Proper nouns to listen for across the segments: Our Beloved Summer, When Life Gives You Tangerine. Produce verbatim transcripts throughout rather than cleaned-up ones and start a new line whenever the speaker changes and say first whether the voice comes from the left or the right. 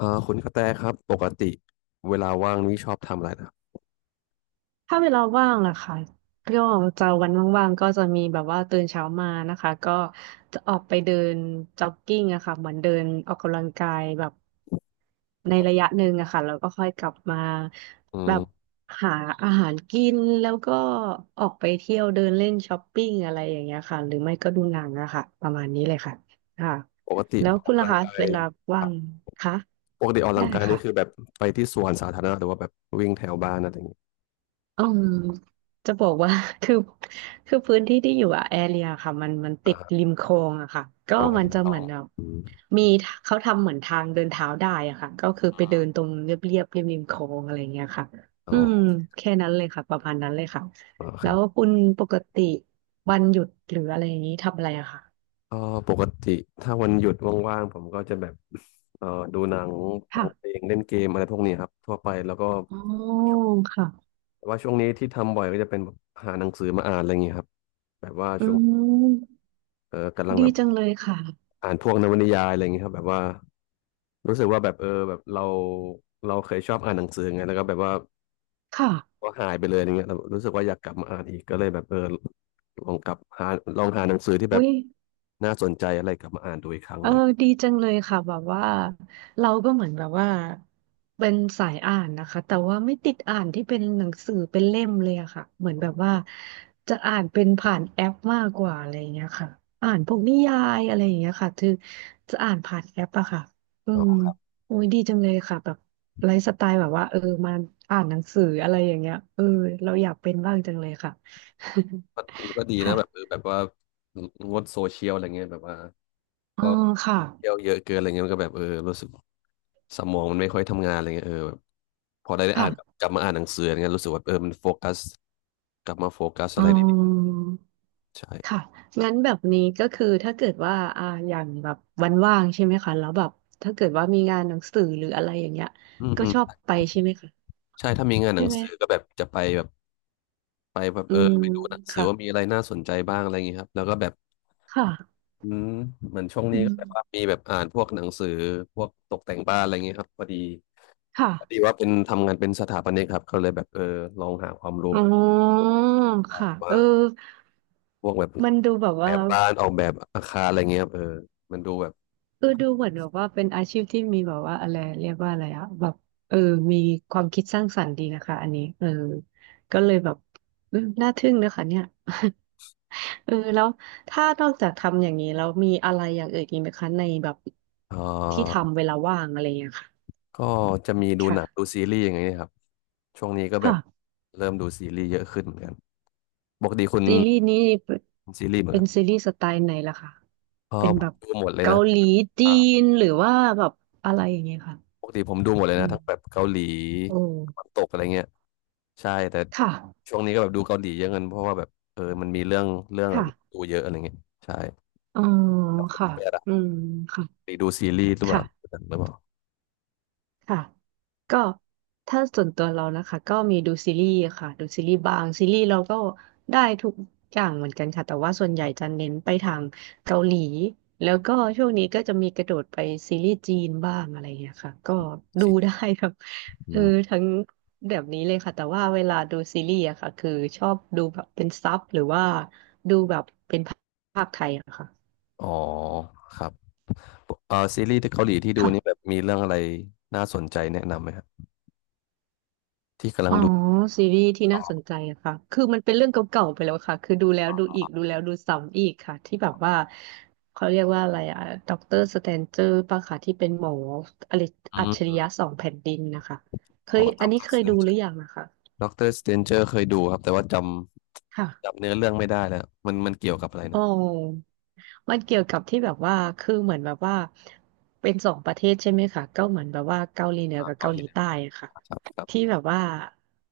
left: อ่าคุณกระแตครับปกติเวลาว่างนี่ชอบทำอะไรนะครับ
right: ถ้าเวลาว่างอะค่ะก็จะวันว่างๆก็จะมีแบบว่าตื่นเช้ามานะคะก็จะออกไปเดินจ็อกกิ้งอะค่ะเหมือนเดินออกกำลังกายแบบในระยะหนึ่งอะค่ะแล้วก็ค่อยกลับมา
left: อื
right: แบบ
left: ม
right: หาอาหารกินแล้วก็ออกไปเที่ยวเดินเล่นช้อปปิ้งอะไรอย่างเงี้ยค่ะหรือไม่ก็ดูหนังอะค่ะประมาณนี้เลยค่ะค่ะ
left: ปกติ
right: แล้ว
left: ออก
right: คุณ
left: กำ
right: ล่ะ
left: ลัง
right: คะ
left: กาย
right: เวลา
left: ค
right: ว่า
left: รับ
right: งคะ
left: ปกติออกกำลั
right: ได้
left: งกาย
right: ค่ะ
left: นี่คือแบบไปที่สวนสาธารณะหรือว่าแบบวิ่งแถวบ้านอะไรอย่างเงี้ย
right: อืมจะบอกว่า คือคือพื้นที่ที่อยู่อะแอเรียค่ะมันมันติ
left: อ่า
right: ด
left: ฮะ
right: ริมคลองอะค่ะก็
left: อ๋อ
right: มัน
left: ริม
right: จะ
left: คล
right: เห
left: อ
right: มือ
left: ง
right: นแบบ
left: อืม
right: มีเขาทำเหมือนทางเดินเท้าได้อะค่ะก็คือไปเดินตรงเรียบเรียบริมริมคลองอะไรเงี้ยค่ะ
left: อ๋
right: อื
left: อ
right: มแค่นั้นเลยค่ะประมาณนั้นเลยค่ะ
left: อ๋อค
right: แล้
left: รั
right: ว
left: บ
right: คุณปกติวันหยุดหรืออะไรอย่างนี้ทำอะไรอะค่ะ
left: เอ่อปกติถ้าวันหยุดว่างๆผมก็จะแบบเอ่อดูหนังฟั
right: ค่ะ
left: งเพลงเล่นเกมอะไรพวกนี้ครับทั่วไปแล้วก็
right: อ๋อค่ะ
left: แต่ว่าช่วงนี้ที่ทำบ่อยก็จะเป็นแบบหาหนังสือมาอ่านอะไรอย่างเงี้ยครับแบบว่า
right: อื
left: ช่วง
right: ม
left: เอ่อกำลัง
right: ดี
left: แบบ
right: จังเลยค่ะ
left: อ่านพวกนวนิยายอะไรอย่างเงี้ยครับแบบว่า รู้สึกว่าแบบเออแบบเราเราเคยชอบอ่านหนังสือไงแล้วก็แบบว่า
right: ค่ะ
left: ก็หายไปเลยอย่างเงี้ยแล้วรู้สึกว่าอยากกลับมาอ่านอีกก็เลยแบบเออลองกลับหาลองหาหนังสือที่แบ
right: อุ้
left: บ
right: ย
left: น่าสนใจอะไรกลับมาอ่านดูอีกครั้ง
right: เอ
left: อะ
right: อ
left: ไรอย่างเงี้ย
right: ดีจังเลยค่ะแบบว่าเราก็เหมือนแบบว่าเป็นสายอ่านนะคะแต่ว่าไม่ติดอ่านที่เป็นหนังสือเป็นเล่มเลยอะค่ะเหมือนแบบว่าจะอ่านเป็นผ่านแอปมากกว่าอะไรอย่างเงี้ยค่ะอ่านพวกนิยายอะไรอย่างเงี้ยค่ะคือจะอ่านผ่านแอปอะค่ะอื
left: อ๋
right: ม
left: อ
right: โอ้ยดีจังเลยค่ะแบบไลฟ์สไตล์แบบว่าเออมาอ่านหนังสืออะไรอย่างเงี้ยเออเราอยากเป็นบ้างจังเลยค่ะ
left: ก็ก็ดี นะ
right: ค่ะ
left: แบบเออแบบว่างดโซเชียลอะไรเงี้ยแบบว่า
right: อ๋อ
left: ก็
right: ค่ะ
left: เที่ยวเยอะเกินอะไรเงี้ยมันก็แบบเออรู้สึกสมองมันไม่ค่อยทำงานอะไรเงี้ยเออแบบพอได้ได้อ่านกลับ
right: ค่ะ
left: กลับมาอ่านหนังสืออะไรเงี้ยรู้สึกว่าเออมันโฟกัสกลับมาโฟกัสอะ
right: อ๋อ
left: ไรดีๆใช่
right: ค่ะงั้นแบบนี้ก็คือถ้าเกิดว่าอ่าอย่างแบบวันว่างใช่ไหมคะแล้วแบบถ้าเกิดว่ามีงานหนังสือหรืออะไรอย่างเงี้ย
left: อืม
right: ก็
left: อืม
right: ชอบไปใช่ไหมคะ
left: ใช่ถ้ามีงานห
right: ใช่
left: นัง
right: ไหม
left: สือก็แบบจะไปแบบไปแบบ
right: อื
left: เออ
right: ม
left: ไปดูหนังสือ
right: ค่ะ
left: ว่ามีอะไรน่าสนใจบ้างอะไรอย่างงี้ครับแล้วก็แบบ
right: ค่ะ
left: อืมเหมือนช่วง
right: อื
left: นี้ก็แบบว่า
right: ม
left: มีแบบอ่านพวกหนังสือพวกตกแต่งบ้านอะไรอย่างงี้ครับพอดี
right: ค่ะ
left: พอดีว่าเป็นทำงานเป็นสถาปนิกครับก็เลยแบบเออลองหาความรู้
right: อ๋อค่ะ
left: ว่า
right: เออ
left: พวกแบบ
right: มันดูแบบ
left: แบ
right: ว่า
left: บบ้านออกแบบอาคารอะไรเงี้ยครับเออมันดูแบบ
right: เออดูเหมือนแบบว่าเป็นอาชีพที่มีแบบว่าอะไรเรียกว่าอะไรอะแบบเออมีความคิดสร้างสรรค์ดีนะคะอันนี้เออก็เลยแบบอืมน่าทึ่งนะคะเนี่ย เออแล้วถ้านอกจากทำอย่างนี้แล้วมีอะไรอย่างอื่นอีกไหมคะในแบบ
left: เ
right: ที่
left: ออ
right: ทำเวลาว่างอะไรอย่างเงี้ยค่ะ
left: ก็จะมีดูหนังดู
right: ค่ะ
left: ซีรีส์อย่างเงี้ยครับช่วงนี้ก็แบบ
right: ค่ะ
left: เริ่มดูซีรีส์เยอะขึ้นเหมือนกันปกติคุณ
right: ซีรีส์นี้เป็น
left: ซีรีส์เหมือน
right: เป็
left: กั
right: น
left: น
right: ซีรีส์สไตล์ไหนล่ะคะ
left: พอ
right: เป็น
left: ผ
right: แบ
left: ม
right: บ
left: ดูหมดเลย
right: เกา
left: นะ
right: หลีจีนหรือว่าแบบอะไรอย่างเงี้ยค่ะ
left: ปกติผมดูหมดเลย
right: อื
left: นะ
right: ม
left: ทั้งแบบเกาหลี
right: โอ
left: ตะวั
right: ้
left: นตกอะไรเงี้ยใช่แต่
right: ค่ะ
left: ช่วงนี้ก็แบบดูเกาหลีเยอะเงินเพราะว่าแบบเออมันมีเรื่องเรื่องแบบ
right: ค่ะ
left: ดูเยอะอะไรเงี้ยใช่
right: อ๋อค่ะ
left: ไม่อะไร
right: อืมค่ะ
left: หรือดูซีรีส์หรือเปล่าหรื
right: ค่ะ
left: อเปล่า
right: ค่ะก็ถ้าส่วนตัวเรานะคะก็มีดูซีรีส์ค่ะดูซีรีส์บางซีรีส์เราก็ได้ทุกอย่างเหมือนกันค่ะแต่ว่าส่วนใหญ่จะเน้นไปทางเกาหลีแล้วก็ช่วงนี้ก็จะมีกระโดดไปซีรีส์จีนบ้างอะไรเงี้ยค่ะก็ดูได้
left: ซี
right: ครับ
left: อื
right: เออ
left: ม
right: ทั้งแบบนี้เลยค่ะแต่ว่าเวลาดูซีรีส์อะค่ะคือชอบดูแบบเป็นซับหรือว่าดูแบบเป็นภาคไทยอะค่ะ
left: อ๋อครับเออซีรีส์ที่เกาหลีที่ดูนี่แบ
right: ค่ะ
left: บมีเรื่องอะไรน่าสนใจแนะนำไหมครับที่กำลั
right: อ๋
left: ง
right: อ
left: ดู
right: ซีรีส์ที่
left: อ๋
right: น่า
left: อ
right: สนใจอะค่ะคือมันเป็นเรื่องเก่าๆไปแล้วค่ะคือดูแล้วดูอีกดูแล้วดูซ้ำอีกค่ะที่แบบว่าเขาเรียกว่าอะไรอะด็อกเตอร์สแตนเจอร์ป่ะค่ะที่เป็นหมออะไร
left: อื
right: อัจฉริ
left: ม
right: ยะสองแผ่นดินนะคะเค
left: อ๋อ
right: ย
left: ด็
right: อั
left: อ
right: น
left: ก
right: นี้
left: เตอ
right: เค
left: ร์ส
right: ย
left: เต
right: ดู
left: นเจ
right: ห
left: อ
right: รื
left: ร์
right: อยังนะคะ
left: ด็อกเตอร์สเตนเจอร์เคยดูครับแต่ว่าจำ
right: ค่ะ
left: จำเนื้อเรื่องไม่ได้แล้วมันมันเกี่ยวกับอะไร
right: อ๋อ
left: นะ
right: มันเกี่ยวกับที่แบบว่าคือเหมือนแบบว่าเป็นสองประเทศใช่ไหมคะก็เหมือนแบบว่าเกาหลีเหนือกับ
left: เกา
right: เกา
left: ห
right: ห
left: ลี
right: ลี
left: นะ
right: ใต้อะค่ะ
left: ครับครั
right: ที่
left: บ
right: แบบว่า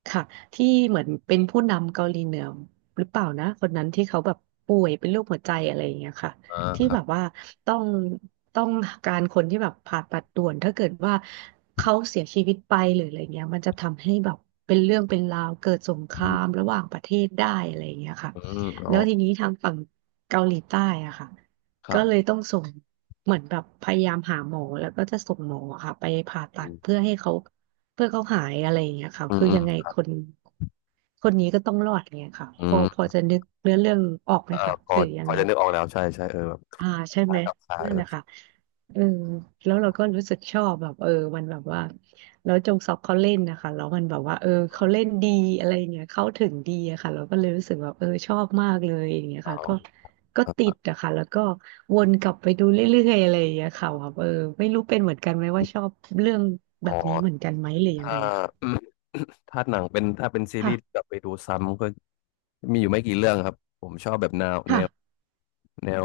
right: ค่ะที่เหมือนเป็นผู้นำเกาหลีเหนือหรือเปล่านะคนนั้นที่เขาแบบป่วยเป็นโรคหัวใจอะไรอย่างเงี้ยค่ะ
left: อ่า
right: ที่
left: ครั
right: แบ
left: บ
right: บว่าต้องต้องการคนที่แบบผ่าตัดด่วนถ้าเกิดว่าเขาเสียชีวิตไปหรืออะไรเงี้ยมันจะทำให้แบบเป็นเรื่องเป็นราวเกิดสงครา
left: อื
right: ม
left: ม
right: ระหว่างประเทศได้อะไรอย่างเงี้ยค่ะ
left: อืมอ๋อ
right: แล้วทีนี้ทางฝั่งเกาหลีใต้อะค่ะ
left: ครั
right: ก็เลย
left: บ
right: ต้องส่งเหมือนแบบพยายามหาหมอแล้วก็จะส่งหมอค่ะไปผ่า
left: อื
right: ตัด
left: ม
right: เพื่อให้เขาเพื่อเขาหายอะไรอย่างเงี้ยค่ะ
left: อืม
right: คือ
left: อืม
right: ยังไงคนคนนี้ก็ต้องรอดเนี่ยค่ะ
left: อื
right: พอพอ
left: ม
right: จะนึกเนื้อเรื่องออกไหม
left: อ่า
right: คะ
left: พอ
right: หรือยั
left: พ
right: ง
left: อ
right: ไง
left: จะนึกออกแล้วใช่ใช่เออแบบ
right: อ่าใช่
left: ค
right: ไห
left: ล้า
right: ม
left: ยกับคล้าย
right: นั่
left: เอ
right: นแห
left: อ
right: ละค่ะเออแล้วเราก็รู้สึกชอบแบบเออมันแบบว่าแล้วจงซอกเขาเล่นนะคะแล้วมันแบบว่าเออเขาเล่นดีอะไรอย่างเงี้ยเข้าถึงดีอะค่ะเราก็เลยรู้สึกแบบเออชอบมากเลยอย่างเงี้ยค่ะก็ก็
left: เช้า
right: ติ
left: อ่า
right: ดอะค่ะแล้วก็วนกลับไปดูเรื่อยๆอะไรอย่างเงี้ยค่ะแบบเออไม่รู้เป็นเหมือนกันไหมว่าชอบเรื่องแบ
left: อ๋อ
right: บนี้เหมือนกันไหมหรือยัง
left: ถ้า
right: ไงอะค่ะ
left: ถ้าหนังเป็นถ้าเป็นซีรีส์
right: ค่ะ
left: กลับไปดูซ้ำก็มีอยู่ไม่กี่เรื่องครับผมชอบแบบแนวแนว
right: ค่ะ
left: แนว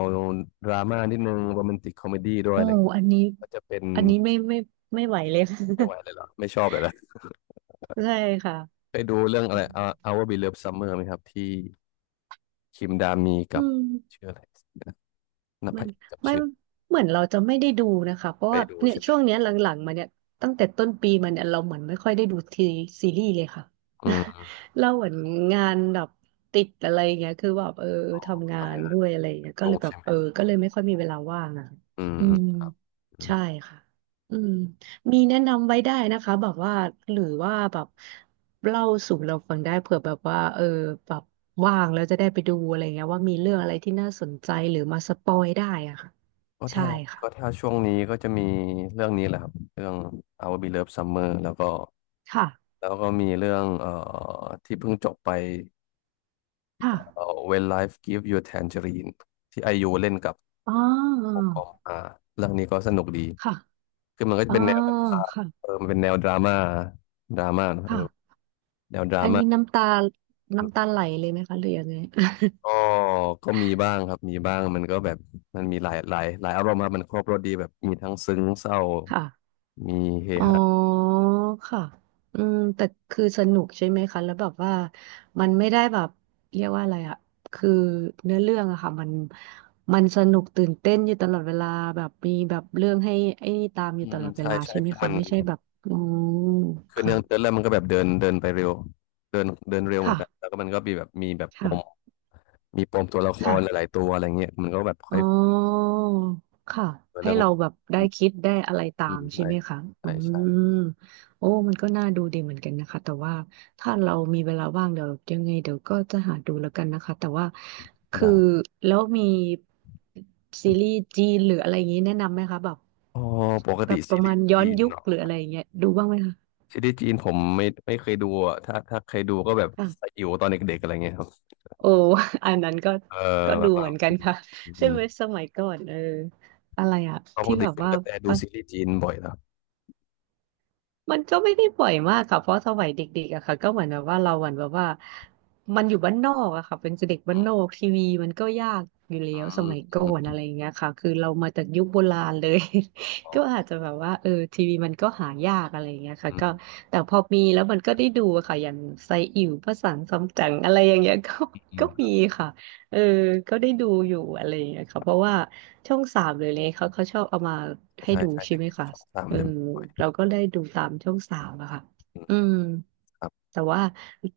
left: ดราม่านิดนึงโรแมนติกคอมเมดี้ด้วย
right: โอ้
left: อะไรเงี้ย
right: อันนี้
left: ก็จะเป็น
right: อันนี้ไม่ไม่ไม่ไหวเลย ค่ะ
left: ไม่ไหวเลยเหรอไม่ชอบเลยละ
right: ใช่ค่ะ
left: ไปดูเรื่องอะไร Our Our Beloved Summer ไหมครับที่คิมดามี
right: อื
left: กับ
right: ม
left: ชื่ออะไรนะน
right: มั
left: ภั
right: น
left: สกับ
right: ไม่
left: ชื่อ
right: เหมือนเราจะไม่ได้ดูนะคะเพราะ
left: ไป
right: ว่า
left: ดู
right: เนี่ย
left: ใช่ไหม
right: ช่วงเนี้ยหลังๆมาเนี่ยตั้งแต่ต้นปีมาเนี่ยเราเหมือนไม่ค่อยได้ดูทีซีรีส์เลยค่ะ
left: อืม
right: เราเหมือนงานแบบติดอะไรอย่างเงี้ยคือแบบเออทำงาน
left: ทำงาน
right: ด้วยอะไรอย่างเงี้ยก็
left: ดู
right: เลยแบบ
left: ใช่ไหม
right: เออก็เลยไม่ค่อยมีเวลาว่างอะ
left: อืม
right: อืม
left: อืม
right: ใช่ค่ะอืม มีแนะนำไว้ได้นะคะแบบว่าหรือว่าแบบเล่าสู่เราฟังได้เผื่อแบบว่าเออแบบว่างแล้วจะได้ไปดูอะไรเงี้ยว่ามีเรื่องอะไรที่น่าสนใจหรือมาสปอยได้อะค่ะ
left: ก็
right: ใช่
left: ถ้าก็
right: ค่ะ
left: ถ้าช่วงนี้ก็จะมีเรื่องนี้แหละครับเรื่อง Our Beloved Summer แล้วก็
right: ค่ะ
left: แล้วก็มีเรื่องเอ่อที่เพิ่งจบไป
right: ค่ะ
left: เอ่อ When Life Gives You Tangerine ที่ไอยูเล่นกับ
right: อ๋อ
left: โอกอมอาเรื่องนี้ก็สนุกดี
right: ค่ะ
left: คือมันก็
right: อ๋
left: จะ
right: อ
left: เป็นแนวแบบว่า
right: ค่ะ
left: เออมันเป็นแนวดราม่าดราม่าเนอะเออ
right: ค่ะ
left: แนวดรา
right: อันนี้
left: ม่า
right: น้ำตาน้ำตาไหลเลยไหมคะหรือยังไง
left: ก็ก็มีบ้างครับมีบ้างมันก็แบบมันมีหลายหลายหลายอารมณ์ครับมันครบรสดีแบบมีทั้งซึ้งเศร้า
right: ค่ะ
left: มีเฮ
right: อ๋อ
left: ฮา
right: ค่ะอืมแต่คือสนุกใช่ไหมคะแล้วแบบว่ามันไม่ได้แบบเรียกว่าอะไรอะคือเนื้อเรื่องอะค่ะมันมันสนุกตื่นเต้นอยู่ตลอดเวลาแบบมีแบบเรื่องให้ไอ้นี่ตามอ
left: อื
right: ยู่
left: ม
right: ต
left: อื
right: ล
left: ม
right: อดเว
left: ใช่
right: ลา
left: ใช่
right: ใช่ไหม
left: คือมั
right: คะ
left: น
right: ไม่ใช่แบบอืม
left: คือ
right: ค่ะ
left: เนื้อเนื่องเรื่อมันก็แบบเดินเดินไปเร็วเดินเดินเร็วเหมือน
right: ค่ะ
left: กันแล้วก็มันก็มีแบบมีแบบปม
right: ค่ะ
left: มีปมตัวละค
right: ค่ะ
left: รหลายๆตัวอะไรเงี้ยมันก็แบบค่
right: อ๋
left: อ
right: อ
left: ย
right: ค่ะให้
left: เรื่อง
right: เรา
left: แล้ว
right: แบบได้
left: อืม
right: คิดได้อะไรตา
left: อื
right: ม
left: ม
right: ใช่
left: ใช่
right: ไหมคะอื
left: ใช่ใช่
right: มโอ้มันก็น่าดูดีเหมือนกันนะคะ แต่ว่าถ้าเรามีเวลาว่างเดี๋ยวยังไงเดี๋ยวก็จะหาดูแล้วกันนะคะแต่ว่าคือ
left: ได้
right: แล้วมีซีรีส์จีนหรืออะไรอย่างนี้แนะนำไหมคะแบบ
left: อ๋อปก
right: แบ
left: ติ
right: บป
left: ซี
right: ระ
left: รี
right: มาณ
left: ส์
right: ย้อ
left: จี
right: น
left: น
right: ยุค
left: เนาะ
right: หรืออะไรอย่างเงี้ยดูบ้างไหมคะ
left: ซีรีส์จีนผมไม่ไม่เคยดูอะถ้าถ้าเคยดูก็แบบ
right: ค่ะ
left: สยิวตอนเด็กๆอะไรเงี้ยครับ
right: โอ้ อันนั้นก็
left: เออ
right: ก็
left: แบ
right: ดู
left: บว่า
right: เหมือนกันค่ะ
left: อื
right: ใช่
left: ม
right: ไหมสมัยก่อนเอออะไรอะ
left: เพราะป
right: ที่
left: กติ
right: แบบ
left: คุณ
right: ว่า
left: กระแตดูซีรีส์จีนบ่อยเหรอ
right: มันก็ไม่ได้บ่อยมากค่ะเพราะสมัยเด็กๆอะค่ะก็เหมือนแบบว่าเราเหมือนแบบว่ามันอยู่บ้านนอกอะค่ะเป็นเด็กบ้า
left: อื
right: นนอ
left: ม
right: กทีวีมันก็ยากอยู่แล้
left: อื
right: วส
left: ม
right: มัยก่
left: อื
right: อน
left: ม
right: อะไรอย่างเงี้ยค่ะคือเรามาจากยุคโบราณเลย
left: อ๋อ
right: ก็อาจจะแบบว่าเออทีวีมันก็หายากอะไรอย่างเงี้ยค่ะ
left: อื
right: ก็
left: ม
right: แต่พอมีแล้วมันก็ได้ดูอะค่ะอย่างไซอิ๋วพระสังสำจั๋งอะไรอย่างเงี้ย ก็
left: อื
right: ก็มี
left: ม
right: ค่ะเออก็ได้ดูอยู่อะไรอย่างเงี้ยค่ะเพราะว่าช่องสามเลยเลยเขาเขาชอบเอามาให้
left: ใช่
right: ดู
left: ใช่
right: ใช่ไหม
left: เด็ก
right: คะ
left: ๆช่องสาม
right: เออ
left: จะมีบ่อ
right: เรา
left: ย
right: ก็ได้ดูตามช่องสามอะค่ะ
left: อืม
right: อืมแต่ว่า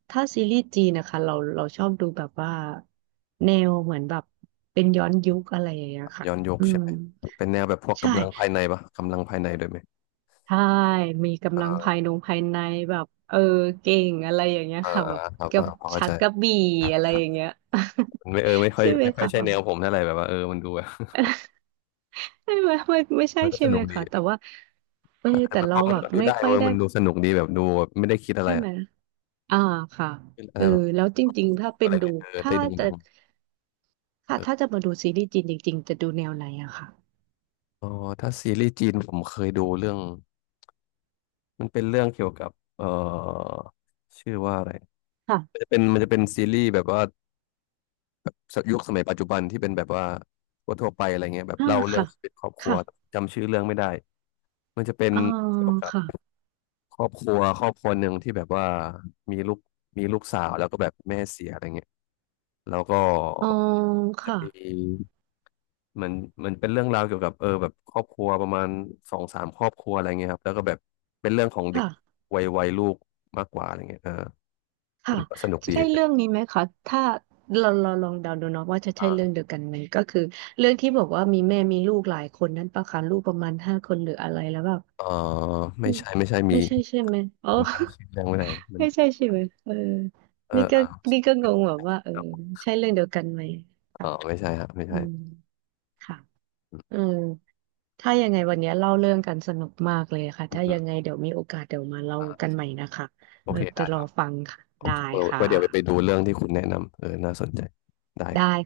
right: ถ้าซีรีส์จีนนะคะเราเราชอบดูแบบว่าแนวเหมือนแบบเป็นย้อนยุคอะไรอย่างเงี้ยค่ะ
left: ย้อนยุค
right: อื
left: ใช่
right: ม
left: ไหมเป็นแนวแบบพวก
right: ใช่
left: กำลังภายในปะกำลังภายในด้วยไหม
right: ใช่มีกำลังภา
left: อ่า
right: ยนงภายในแบบเออเก่งอะไรอย่างเงี้ย
left: อ่า
right: ค่ะ
left: อ่า
right: แบบ
left: ครับ
right: กั
left: อ่า
right: บ
left: พอเข้า
right: ชั
left: ใจ
right: กกระบี่อะไรอย่างเงี้ย
left: มันไม่เออไม่ ค่อย
right: ใช่ไหม
left: ไม่ค่อย
right: คะ
left: ใช่
right: แบ
left: แน
right: บ
left: วผมเท่าไหร่แบบว่าเออมันดูแบบ
right: ไม่ไม่ไม่ไม่ ใช่
left: มันก็
right: ใช่
left: ส
right: ไห
left: นุ
right: ม
left: กดี
right: คะแต่
left: แต่
right: ว่าเออ
left: แต่
right: แต่
left: มันพ
right: เรา
left: อมั
right: แบ
left: น
right: บ
left: ก็ดู
right: ไม่
left: ได้
right: ค่อย
left: เว้ย
right: ได้
left: มันดูสนุกดีแบบดูแบบไม่ได้คิดอะไร
right: ใช่
left: อะ
right: ไหม อ่าค่ะ
left: อะ
right: เอ
left: ไร
right: อ
left: แบบ
right: แล้วจริงๆถ้าเป็
left: อะ
right: น
left: ไร
right: ดู
left: เงี้ยเออ
right: ถ้า
left: ได้ดั
right: จะ
left: งๆ
right: ค่ะ
left: เออ
right: ถ้าจะมาดูซีรีส์จีนจริงๆจะดูแนวไหนอะค่ะ
left: อ๋อถ้าซีรีส์จีนผมเคยดูเรื่องมันเป็นเรื่องเกี่ยวกับเอ่อชื่อว่าอะไรมัน
right: ค่ะ
left: จะเป็นมันจะเป็นซีรีส์แบบว่ายุคสมัยปัจจุบันที่เป็นแบบว่าทั่วๆไปอะไรเงี้ยแบบ
right: อ่า
left: เล่าเรื่อง
right: ค่ะ
left: ชีวิตครอบครัว
right: ค่ะ
left: จำชื่อเรื่องไม่ได้ มันจะเป็น
right: อ๋อ
left: เกี่ยวกั
right: ค่ะ
left: บครอบครัวครอบครัวหนึ่งที่แบบว่ามีลูกมีลูกสาวแล้วก็แบบแม่เสียอะไรเงี้ยแล้วก็
right: อ๋อ
left: จะ
right: ค่ะ
left: มีเหมันเหมันเป็นเรื่องราวเกี่ยวกับเออแบบครอบครัวประมาณสองสามครอบครัวอะไรเงี้ยครับแล้วก็แบบเป็นเรื่องของเด็ก
right: ค่ะ
left: วัยวัยลูกมากกว่าอะไรเงี้ยเออ
right: ค่ะ
left: มันก็สนุก
right: จะ
left: ดี
right: ใช่เรื่องนี้ไหมคะถ้าเราเราลองเดาดูเนาะว่าจะใช่เรื่อง
left: อ่า
right: เดียวกันไหมก็คือเรื่องที่บอกว่ามีแม่มีลูกหลายคนนั้นปะคะลูกประมาณห้าคนหรืออะไรแล้วแบบ
left: เออ
right: อื
left: ไม่
right: ม
left: ใช่ไม่ใช่
right: ไม่
left: มี
right: ใช่ใช่ไหมอ๋อ
left: ผมจำชื่อเรื่องไม่ได้มัน
right: ไม่ใช่ใช่ไหมเออ
left: เออ
right: นี่
left: เอ
right: ก็
left: อ
right: นี่ก็งงแบบว่าเออใช่เรื่องเดียวกันไหม
left: อ๋
right: ค่ะ
left: อไม่ใช่ฮะไม่
right: อื
left: ใช่
right: มค่ะ
left: อื
right: เอ
left: ม
right: อถ้ายังไงวันนี้เล่าเรื่องกันสนุกมากเลยค่ะ
left: อืม
right: ถ้า
left: อื
right: ยั
left: ม
right: งไงเดี๋ยวมีโอกาสเดี๋ยวมาเล่า
left: อ่า
right: กันใหม่นะคะ
left: โอ
right: เรา
left: เค
right: จะ
left: ได้
right: ร
left: ค
right: อ
left: รับ
right: ฟังค่ะได้ค่ะ
left: ไว้เดี๋ยวไปไปดูเรื่องที่คุณแนะนำเออน่าสนใจได้ครั
right: ได้
left: บ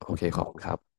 left: โอเคขอบคุณครับ